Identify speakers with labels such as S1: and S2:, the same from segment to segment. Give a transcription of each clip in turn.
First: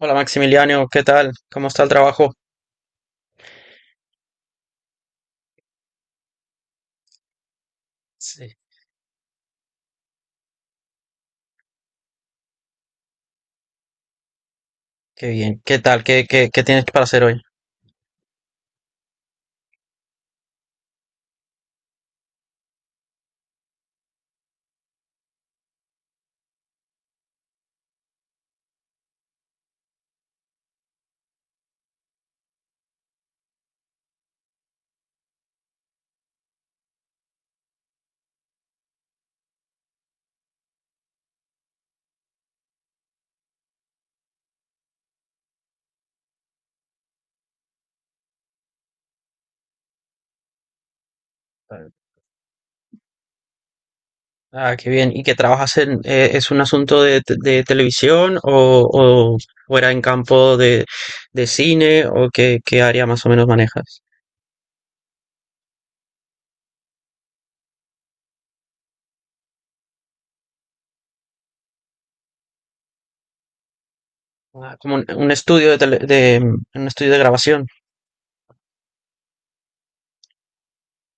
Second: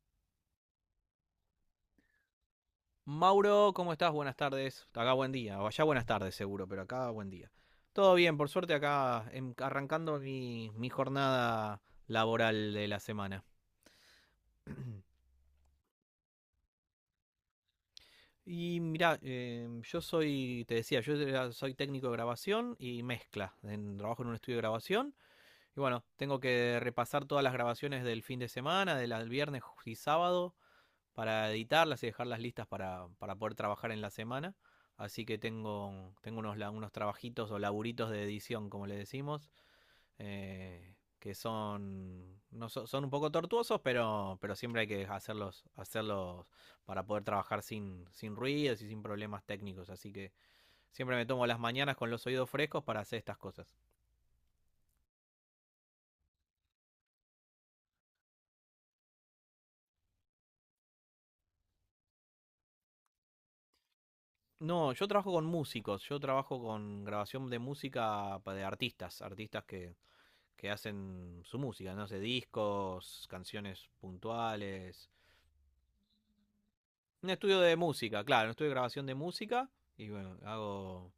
S1: Hola Maximiliano, ¿qué tal? ¿Cómo está el trabajo?
S2: Mauro, ¿cómo estás? Buenas tardes. Acá buen día. O allá buenas tardes seguro, pero acá buen día. Todo bien, por
S1: Sí.
S2: suerte acá arrancando mi jornada laboral de la semana.
S1: Qué bien, ¿qué tal? ¿Qué tienes para hacer hoy?
S2: Y mirá, yo soy, te decía, soy técnico de grabación y mezcla. En, trabajo en un estudio de grabación. Y bueno, tengo que repasar todas las grabaciones del fin de semana, del viernes y sábado para editarlas y dejarlas listas para poder trabajar en la semana. Así que tengo, tengo unos, unos trabajitos o laburitos de edición, como le decimos, que son, no, son un poco tortuosos, pero siempre hay que hacerlos, hacerlos para poder trabajar sin, sin ruidos y sin problemas técnicos. Así que siempre me tomo las mañanas con los oídos frescos para hacer estas cosas.
S1: Ah, qué bien. ¿Y qué trabajas en, es un asunto de, de televisión o era en campo de cine o qué, qué área más o menos manejas?
S2: No, yo trabajo con músicos, yo trabajo con grabación de música de artistas, artistas que hacen su música, no sé, discos, canciones
S1: Ah, como
S2: puntuales.
S1: un estudio de, de, un estudio de
S2: Un estudio
S1: grabación.
S2: de música, claro, un estudio de grabación de música. Y bueno, hago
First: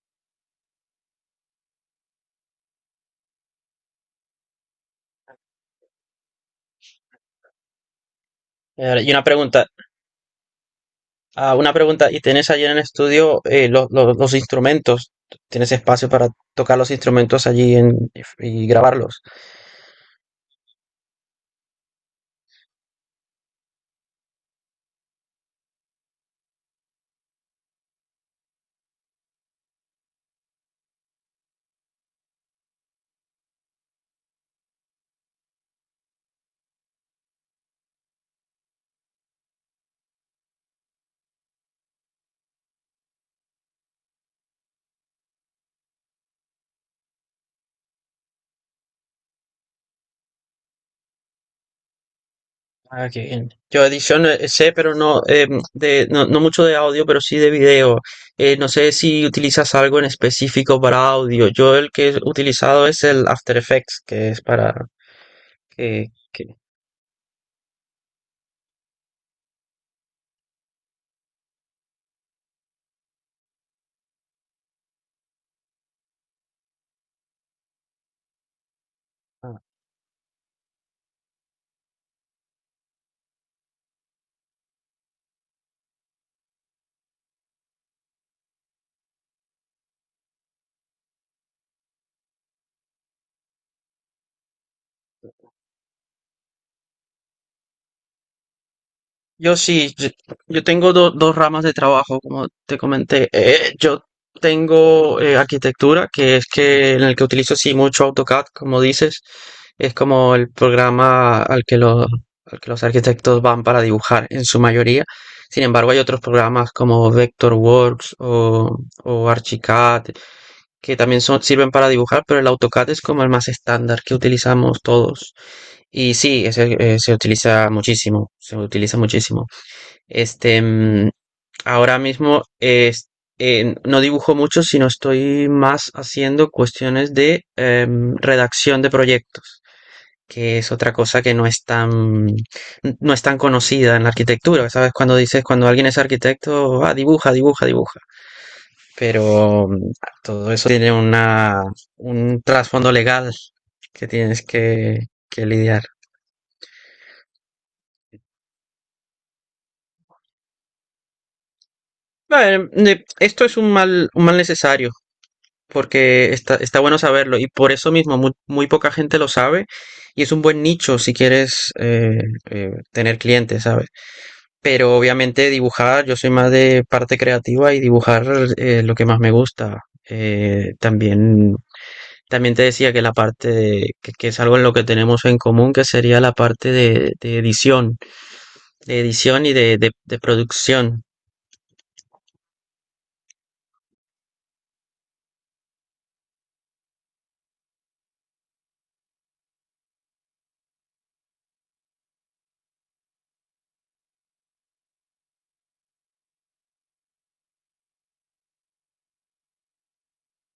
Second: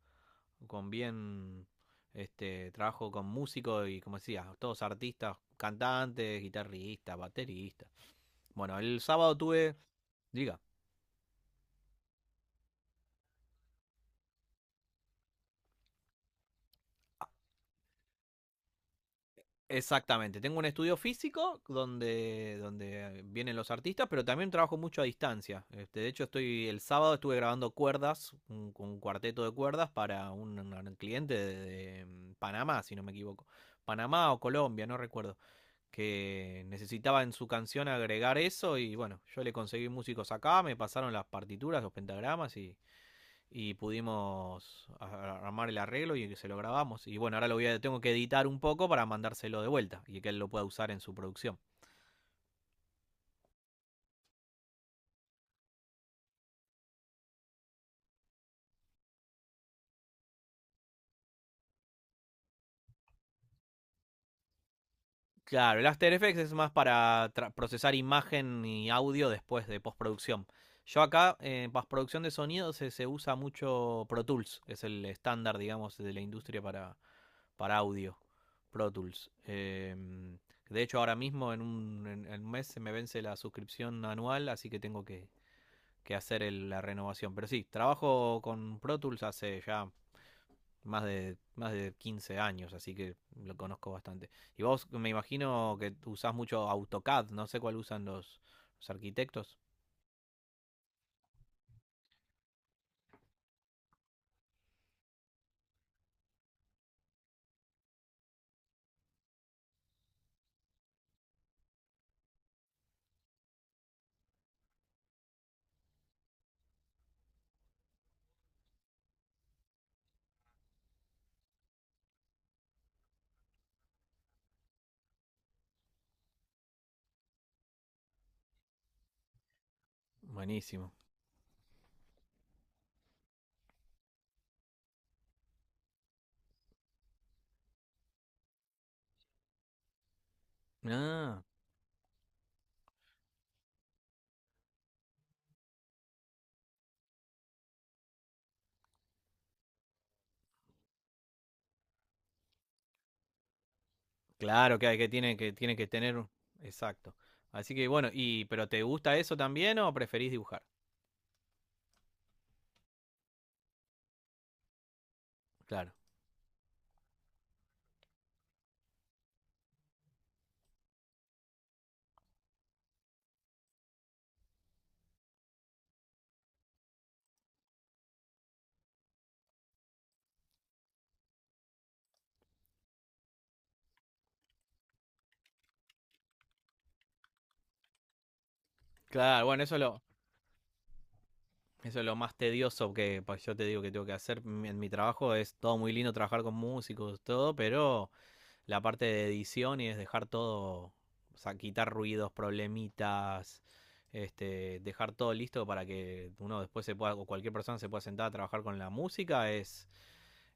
S2: con bien, este, trabajo con músicos y como decía, todos artistas, cantantes, guitarristas, bateristas. Bueno, el
S1: Y una
S2: sábado
S1: pregunta,
S2: tuve, diga.
S1: ah, una pregunta, ¿y tienes allí en el estudio los instrumentos? ¿Tienes espacio para tocar los instrumentos y grabarlos?
S2: Exactamente, tengo un estudio físico donde, donde vienen los artistas, pero también trabajo mucho a distancia. Este, de hecho, estoy el sábado estuve grabando cuerdas, un cuarteto de cuerdas para un cliente de Panamá, si no me equivoco. Panamá o Colombia, no recuerdo, que necesitaba en su canción agregar eso y bueno, yo le conseguí músicos acá, me pasaron las partituras, los pentagramas y pudimos armar el arreglo y se lo grabamos. Y bueno, ahora lo voy a, tengo que editar un poco para mandárselo de vuelta y que él lo pueda usar en su producción.
S1: Ah, qué bien. Yo edición sé, pero no, de, no, no mucho de audio, pero sí de video. No sé si utilizas algo en específico para audio. Yo el que he utilizado es el After Effects, que es para
S2: Claro, el
S1: que,
S2: After Effects es
S1: que-
S2: más para procesar imagen y audio después de postproducción. Yo acá en postproducción de sonido se, se usa mucho Pro Tools, que es el estándar, digamos, de la industria para audio. Pro Tools. De hecho, ahora mismo en un, en un mes se me vence la suscripción anual, así que tengo que hacer la renovación. Pero sí, trabajo con Pro Tools hace ya más de 15 años, así que lo conozco bastante. Y vos me imagino que usás mucho AutoCAD, no sé cuál usan los
S1: yo
S2: arquitectos.
S1: sí, yo tengo dos ramas de trabajo, como te comenté. Yo tengo arquitectura, que es que en el que utilizo sí mucho AutoCAD, como dices, es como el programa al que al que los arquitectos van para dibujar en su mayoría. Sin embargo, hay otros programas como Vectorworks o Archicad, que también son, sirven para dibujar, pero el AutoCAD es como el más estándar que utilizamos todos. Y sí, ese, se utiliza muchísimo, se utiliza muchísimo. Este,
S2: Buenísimo.
S1: ahora mismo es- no dibujo mucho, sino estoy más haciendo cuestiones de redacción de proyectos, que es otra cosa que
S2: Ah,
S1: no es tan, no es tan conocida en la arquitectura. ¿Sabes? Cuando dices, cuando alguien es arquitecto, ah, dibuja, dibuja, dibuja. Pero todo eso tiene una, un trasfondo legal que tienes
S2: claro que, que tiene
S1: que lidiar.
S2: que tener, un- exacto. Así que bueno, y pero ¿te gusta eso también o preferís dibujar?
S1: Bueno, esto es un mal necesario.
S2: Claro.
S1: Porque está, está bueno saberlo y por eso mismo muy, poca gente lo sabe y es un buen nicho si quieres tener clientes, ¿sabes? Pero obviamente dibujar, yo soy más de parte creativa y dibujar lo que más me gusta. También, también te decía que que es algo en lo que tenemos en común, que sería la parte de edición
S2: Claro,
S1: y
S2: bueno,
S1: de, de de producción.
S2: eso es lo más tedioso que pues, yo te digo que tengo que hacer en mi trabajo es todo muy lindo trabajar con músicos, todo, pero la parte de edición y es dejar todo, o sea, quitar ruidos, problemitas, este, dejar todo listo para que uno después se pueda, o cualquier persona se pueda sentar a trabajar con la música,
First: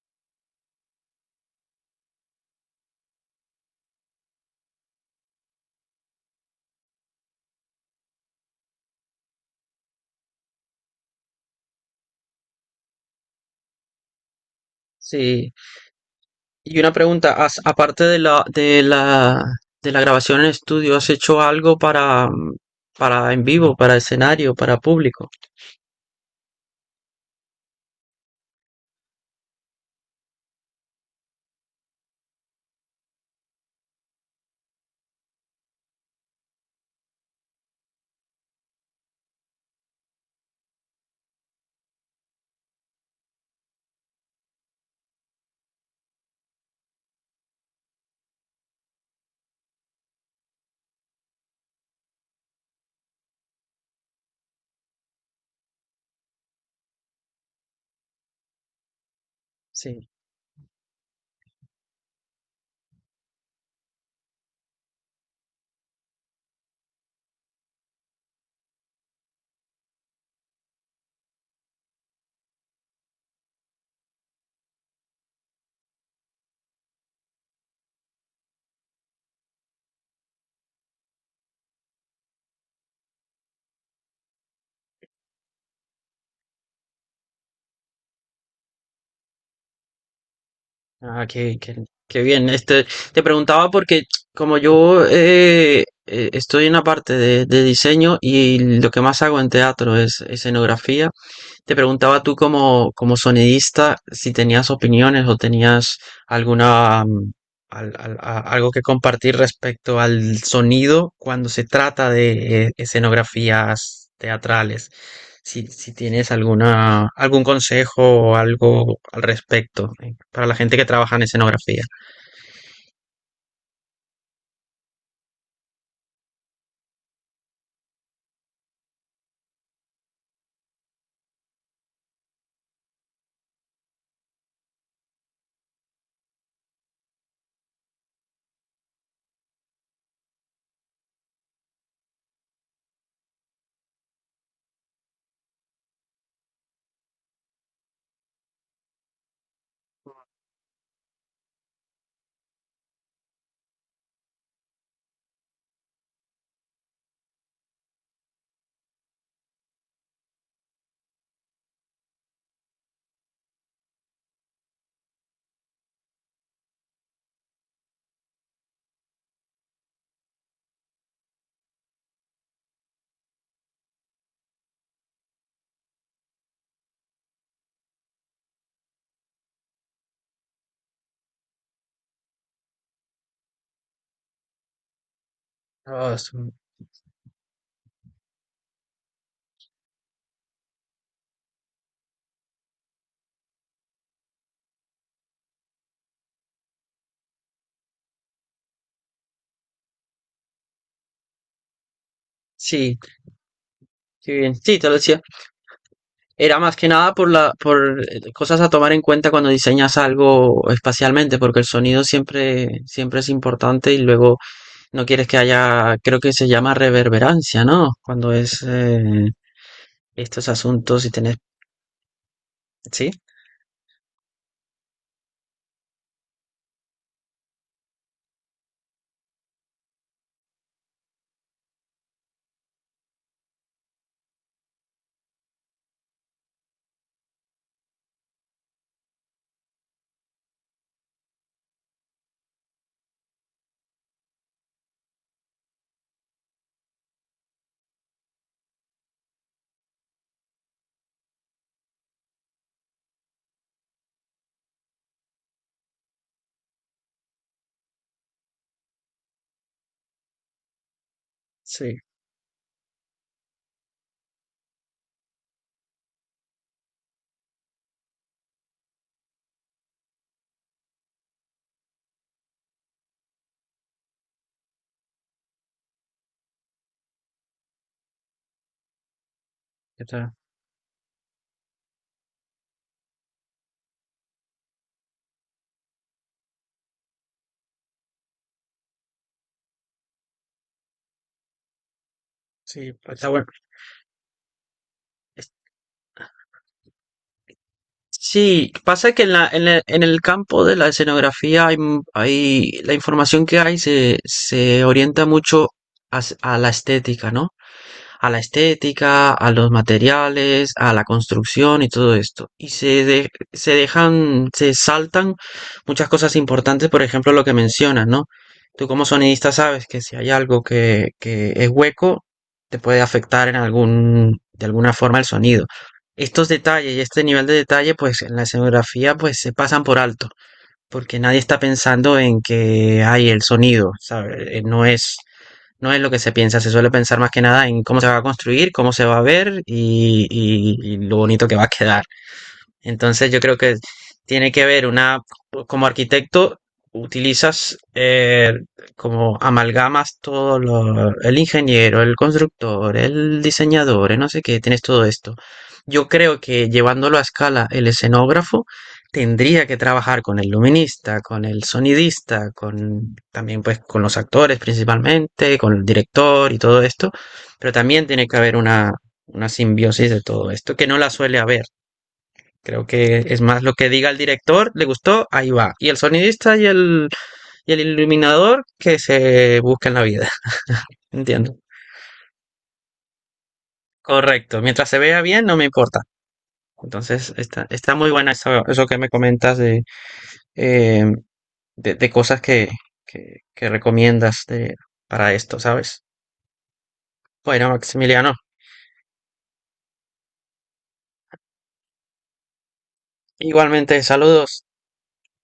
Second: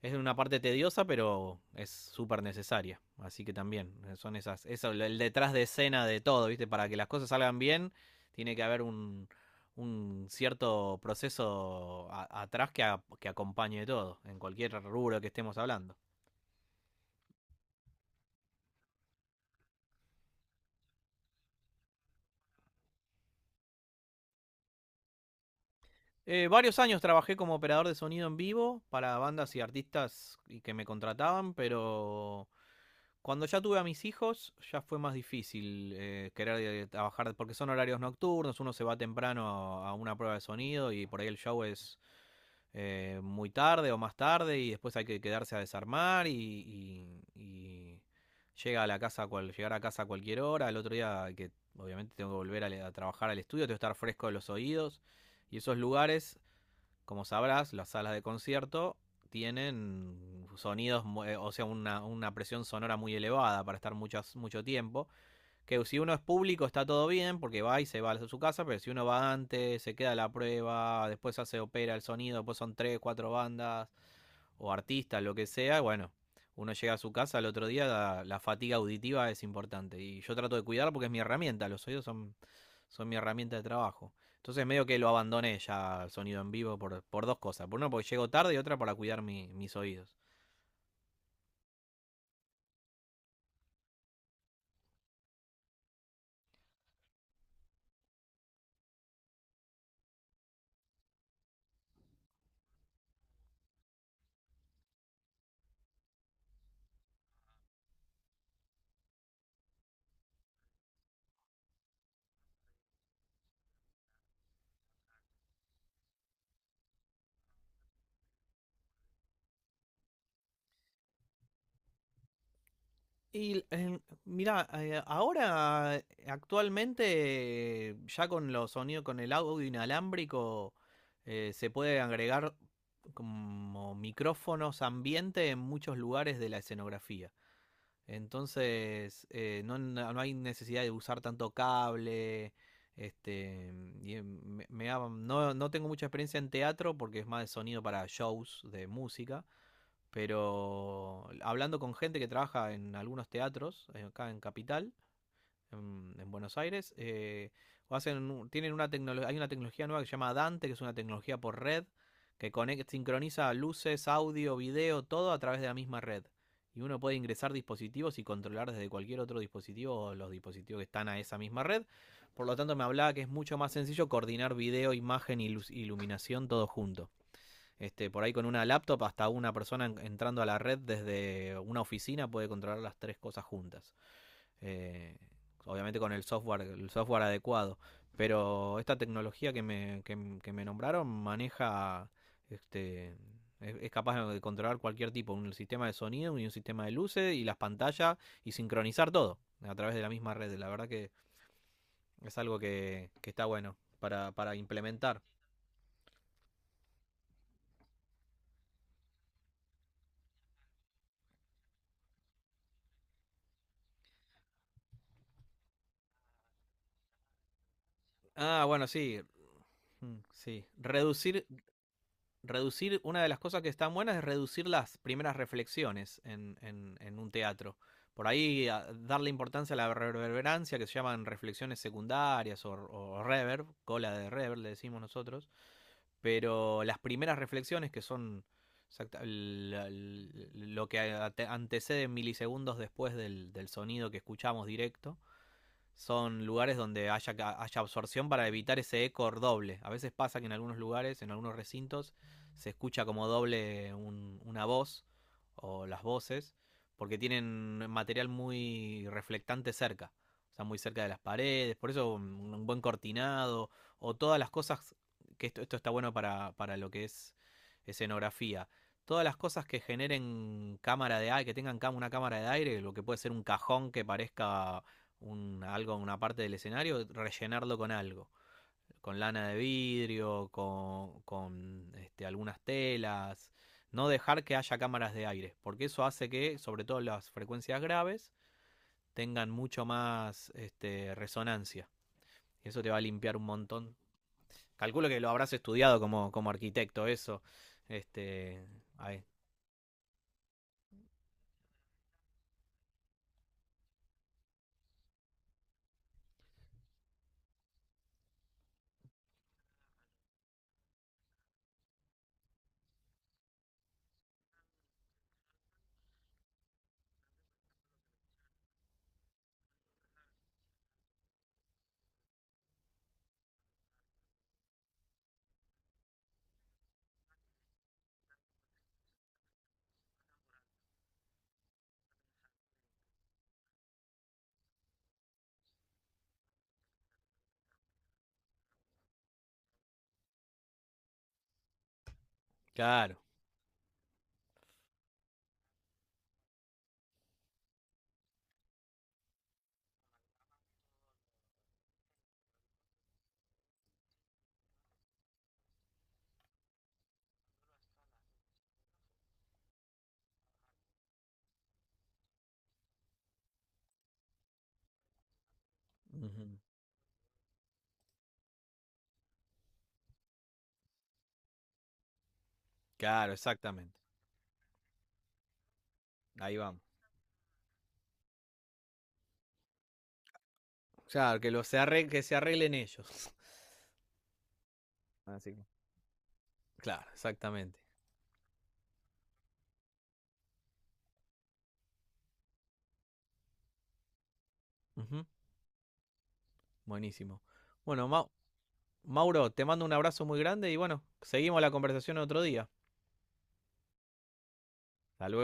S2: es una parte tediosa, pero es súper necesaria. Así que también, son esas, eso, el detrás de escena de todo, ¿viste? Para que las cosas salgan bien, tiene que haber un cierto proceso atrás que, que acompañe todo, en cualquier rubro que
S1: Sí.
S2: estemos hablando.
S1: Y una pregunta, aparte de la, de la, de la grabación en estudio, ¿has hecho algo para, para en vivo, para escenario, para público?
S2: Varios años trabajé como operador de sonido en vivo para bandas y artistas y que me contrataban, pero cuando ya tuve a mis hijos ya fue más difícil querer trabajar porque son horarios nocturnos, uno se va temprano a una prueba de sonido y por ahí el show es muy tarde o más tarde y después hay que quedarse a desarmar y, y llega a la casa cual, llegar a casa a cualquier hora, el otro día que obviamente tengo que volver a trabajar al estudio, tengo que estar fresco de los oídos y esos lugares como sabrás, las salas de concierto
S1: Sí.
S2: tienen sonidos, o sea, una presión sonora muy elevada para estar muchas, mucho tiempo. Que si uno es público está todo bien, porque va y se va a su casa, pero si uno va antes, se queda la prueba, después se opera el sonido, después son tres, cuatro bandas o artistas, lo que sea, bueno, uno llega a su casa al otro día, la fatiga auditiva es importante. Y yo trato de cuidarla porque es mi herramienta, los oídos son, son mi herramienta de trabajo. Entonces medio que lo abandoné ya al sonido en vivo por dos cosas. Por una porque llego tarde y otra para cuidar mis oídos.
S1: Ah, qué bien. Este, te preguntaba porque como yo estoy en la parte de diseño y lo que más hago en teatro es escenografía. Te preguntaba tú como, como sonidista si tenías opiniones o tenías alguna algo que compartir respecto al sonido cuando se trata de escenografías teatrales. Si, si tienes alguna, algún consejo o algo al respecto para la gente que trabaja en escenografía.
S2: Y mira, ahora actualmente ya con los sonidos, con el audio inalámbrico, se puede agregar como micrófonos ambiente en muchos lugares de la escenografía. Entonces, no, no hay necesidad de usar tanto cable. Este, y no, no tengo mucha experiencia en teatro porque es más de sonido para shows de música, pero hablando con gente que trabaja en algunos teatros, acá en Capital, en Buenos Aires. O hacen, tienen una tecnología, hay una tecnología nueva que se llama Dante, que es una tecnología por red, que conecta sincroniza luces, audio, video, todo a través de la misma red. Y uno puede ingresar dispositivos y controlar desde cualquier otro dispositivo los dispositivos que están a esa misma red. Por lo tanto, me hablaba que es mucho más sencillo coordinar video, imagen y iluminación todo junto. Este, por ahí con una laptop hasta una persona entrando a la red desde una oficina puede controlar las tres cosas juntas eh, obviamente
S1: Ah,
S2: con el software adecuado. Pero esta tecnología que me nombraron maneja, este, es capaz de controlar cualquier tipo, un sistema de sonido y un sistema de luces y las pantallas y sincronizar todo a través de la misma red. La verdad que es algo
S1: sí,
S2: que está bueno
S1: qué bien.
S2: para
S1: Sí, te lo decía.
S2: implementar.
S1: Era más que nada por la, por cosas a tomar en cuenta cuando diseñas algo espacialmente, porque el sonido siempre, siempre es importante y luego no quieres que haya, creo que se llama reverberancia, ¿no? Cuando es
S2: Ah, bueno, sí, mm,
S1: estos
S2: sí.
S1: asuntos y tenés,
S2: Reducir reducir,
S1: ¿sí?
S2: una de las cosas que están buenas es reducir las primeras reflexiones en un teatro. Por ahí darle importancia a la reverberancia, que se llaman reflexiones secundarias o reverb, cola de reverb le decimos nosotros, pero las primeras reflexiones que son lo que antecede milisegundos después del, del sonido que escuchamos directo, son lugares donde haya, haya absorción para evitar ese eco doble. A veces pasa que en algunos lugares, en algunos recintos, se escucha como doble una voz o las voces, porque tienen material muy reflectante cerca, o sea, muy cerca de las paredes, por
S1: Sí,
S2: eso un buen cortinado o todas las cosas, que esto está bueno para lo que es escenografía. Todas las cosas que generen cámara de aire, que tengan una cámara de aire, lo que puede ser un cajón que parezca un, algo, una parte del escenario, rellenarlo con algo, con lana de
S1: ¿qué tal?
S2: vidrio, con este, algunas telas, no dejar que haya cámaras de aire, porque eso hace que, sobre todo las frecuencias graves, tengan mucho más este, resonancia. Y eso te
S1: Sí,
S2: va a
S1: pues, está
S2: limpiar un
S1: pues, bueno.
S2: montón. Calculo que lo
S1: Es-
S2: habrás estudiado como, como arquitecto, eso. Este,
S1: Sí, pasa que
S2: ahí.
S1: en la, en el campo de la escenografía hay, la información que hay se, se orienta mucho a, a la estética, ¿no? A la estética, a los materiales, a la construcción y todo esto. Y se, se dejan, se saltan muchas cosas importantes, por ejemplo, lo que mencionas, ¿no? Tú como sonidista sabes que si hay algo que es hueco, te puede afectar en algún, de alguna forma el sonido. Estos detalles y este nivel de detalle, pues en la escenografía, pues se pasan por alto, porque nadie está pensando en que hay el sonido, ¿sabes? No es no es lo que se piensa, se suele pensar más que nada en cómo se va a construir, cómo se va a ver y, y lo bonito que va a quedar.
S2: Claro.
S1: Entonces yo creo que tiene que haber una, como arquitecto, utilizas como amalgamas todo lo, el ingeniero, el constructor, el diseñador, el no sé qué, tienes todo esto. Yo creo que llevándolo a escala, el escenógrafo tendría que trabajar con el luminista, con el sonidista, con también pues con los actores principalmente, con el
S2: Ujú.
S1: director y todo esto, pero también tiene que haber una simbiosis de todo esto, que no la suele haber. Creo que
S2: Claro,
S1: es más lo que
S2: exactamente.
S1: diga el director, le gustó, ahí va. Y el sonidista
S2: Ahí vamos.
S1: y el iluminador que se busquen la vida.
S2: Claro, que,
S1: Entiendo.
S2: que se arreglen ellos.
S1: Correcto. Mientras se vea bien, no
S2: Así
S1: me importa.
S2: claro,
S1: Entonces, está,
S2: exactamente.
S1: está muy buena eso, eso que me comentas eh, de cosas que recomiendas
S2: Ujú,
S1: para esto, ¿sabes?
S2: buenísimo.
S1: Bueno,
S2: Bueno,
S1: Maximiliano,
S2: Mauro, te mando un abrazo muy grande y bueno, seguimos la conversación otro día.
S1: igualmente, saludos.
S2: Hasta luego.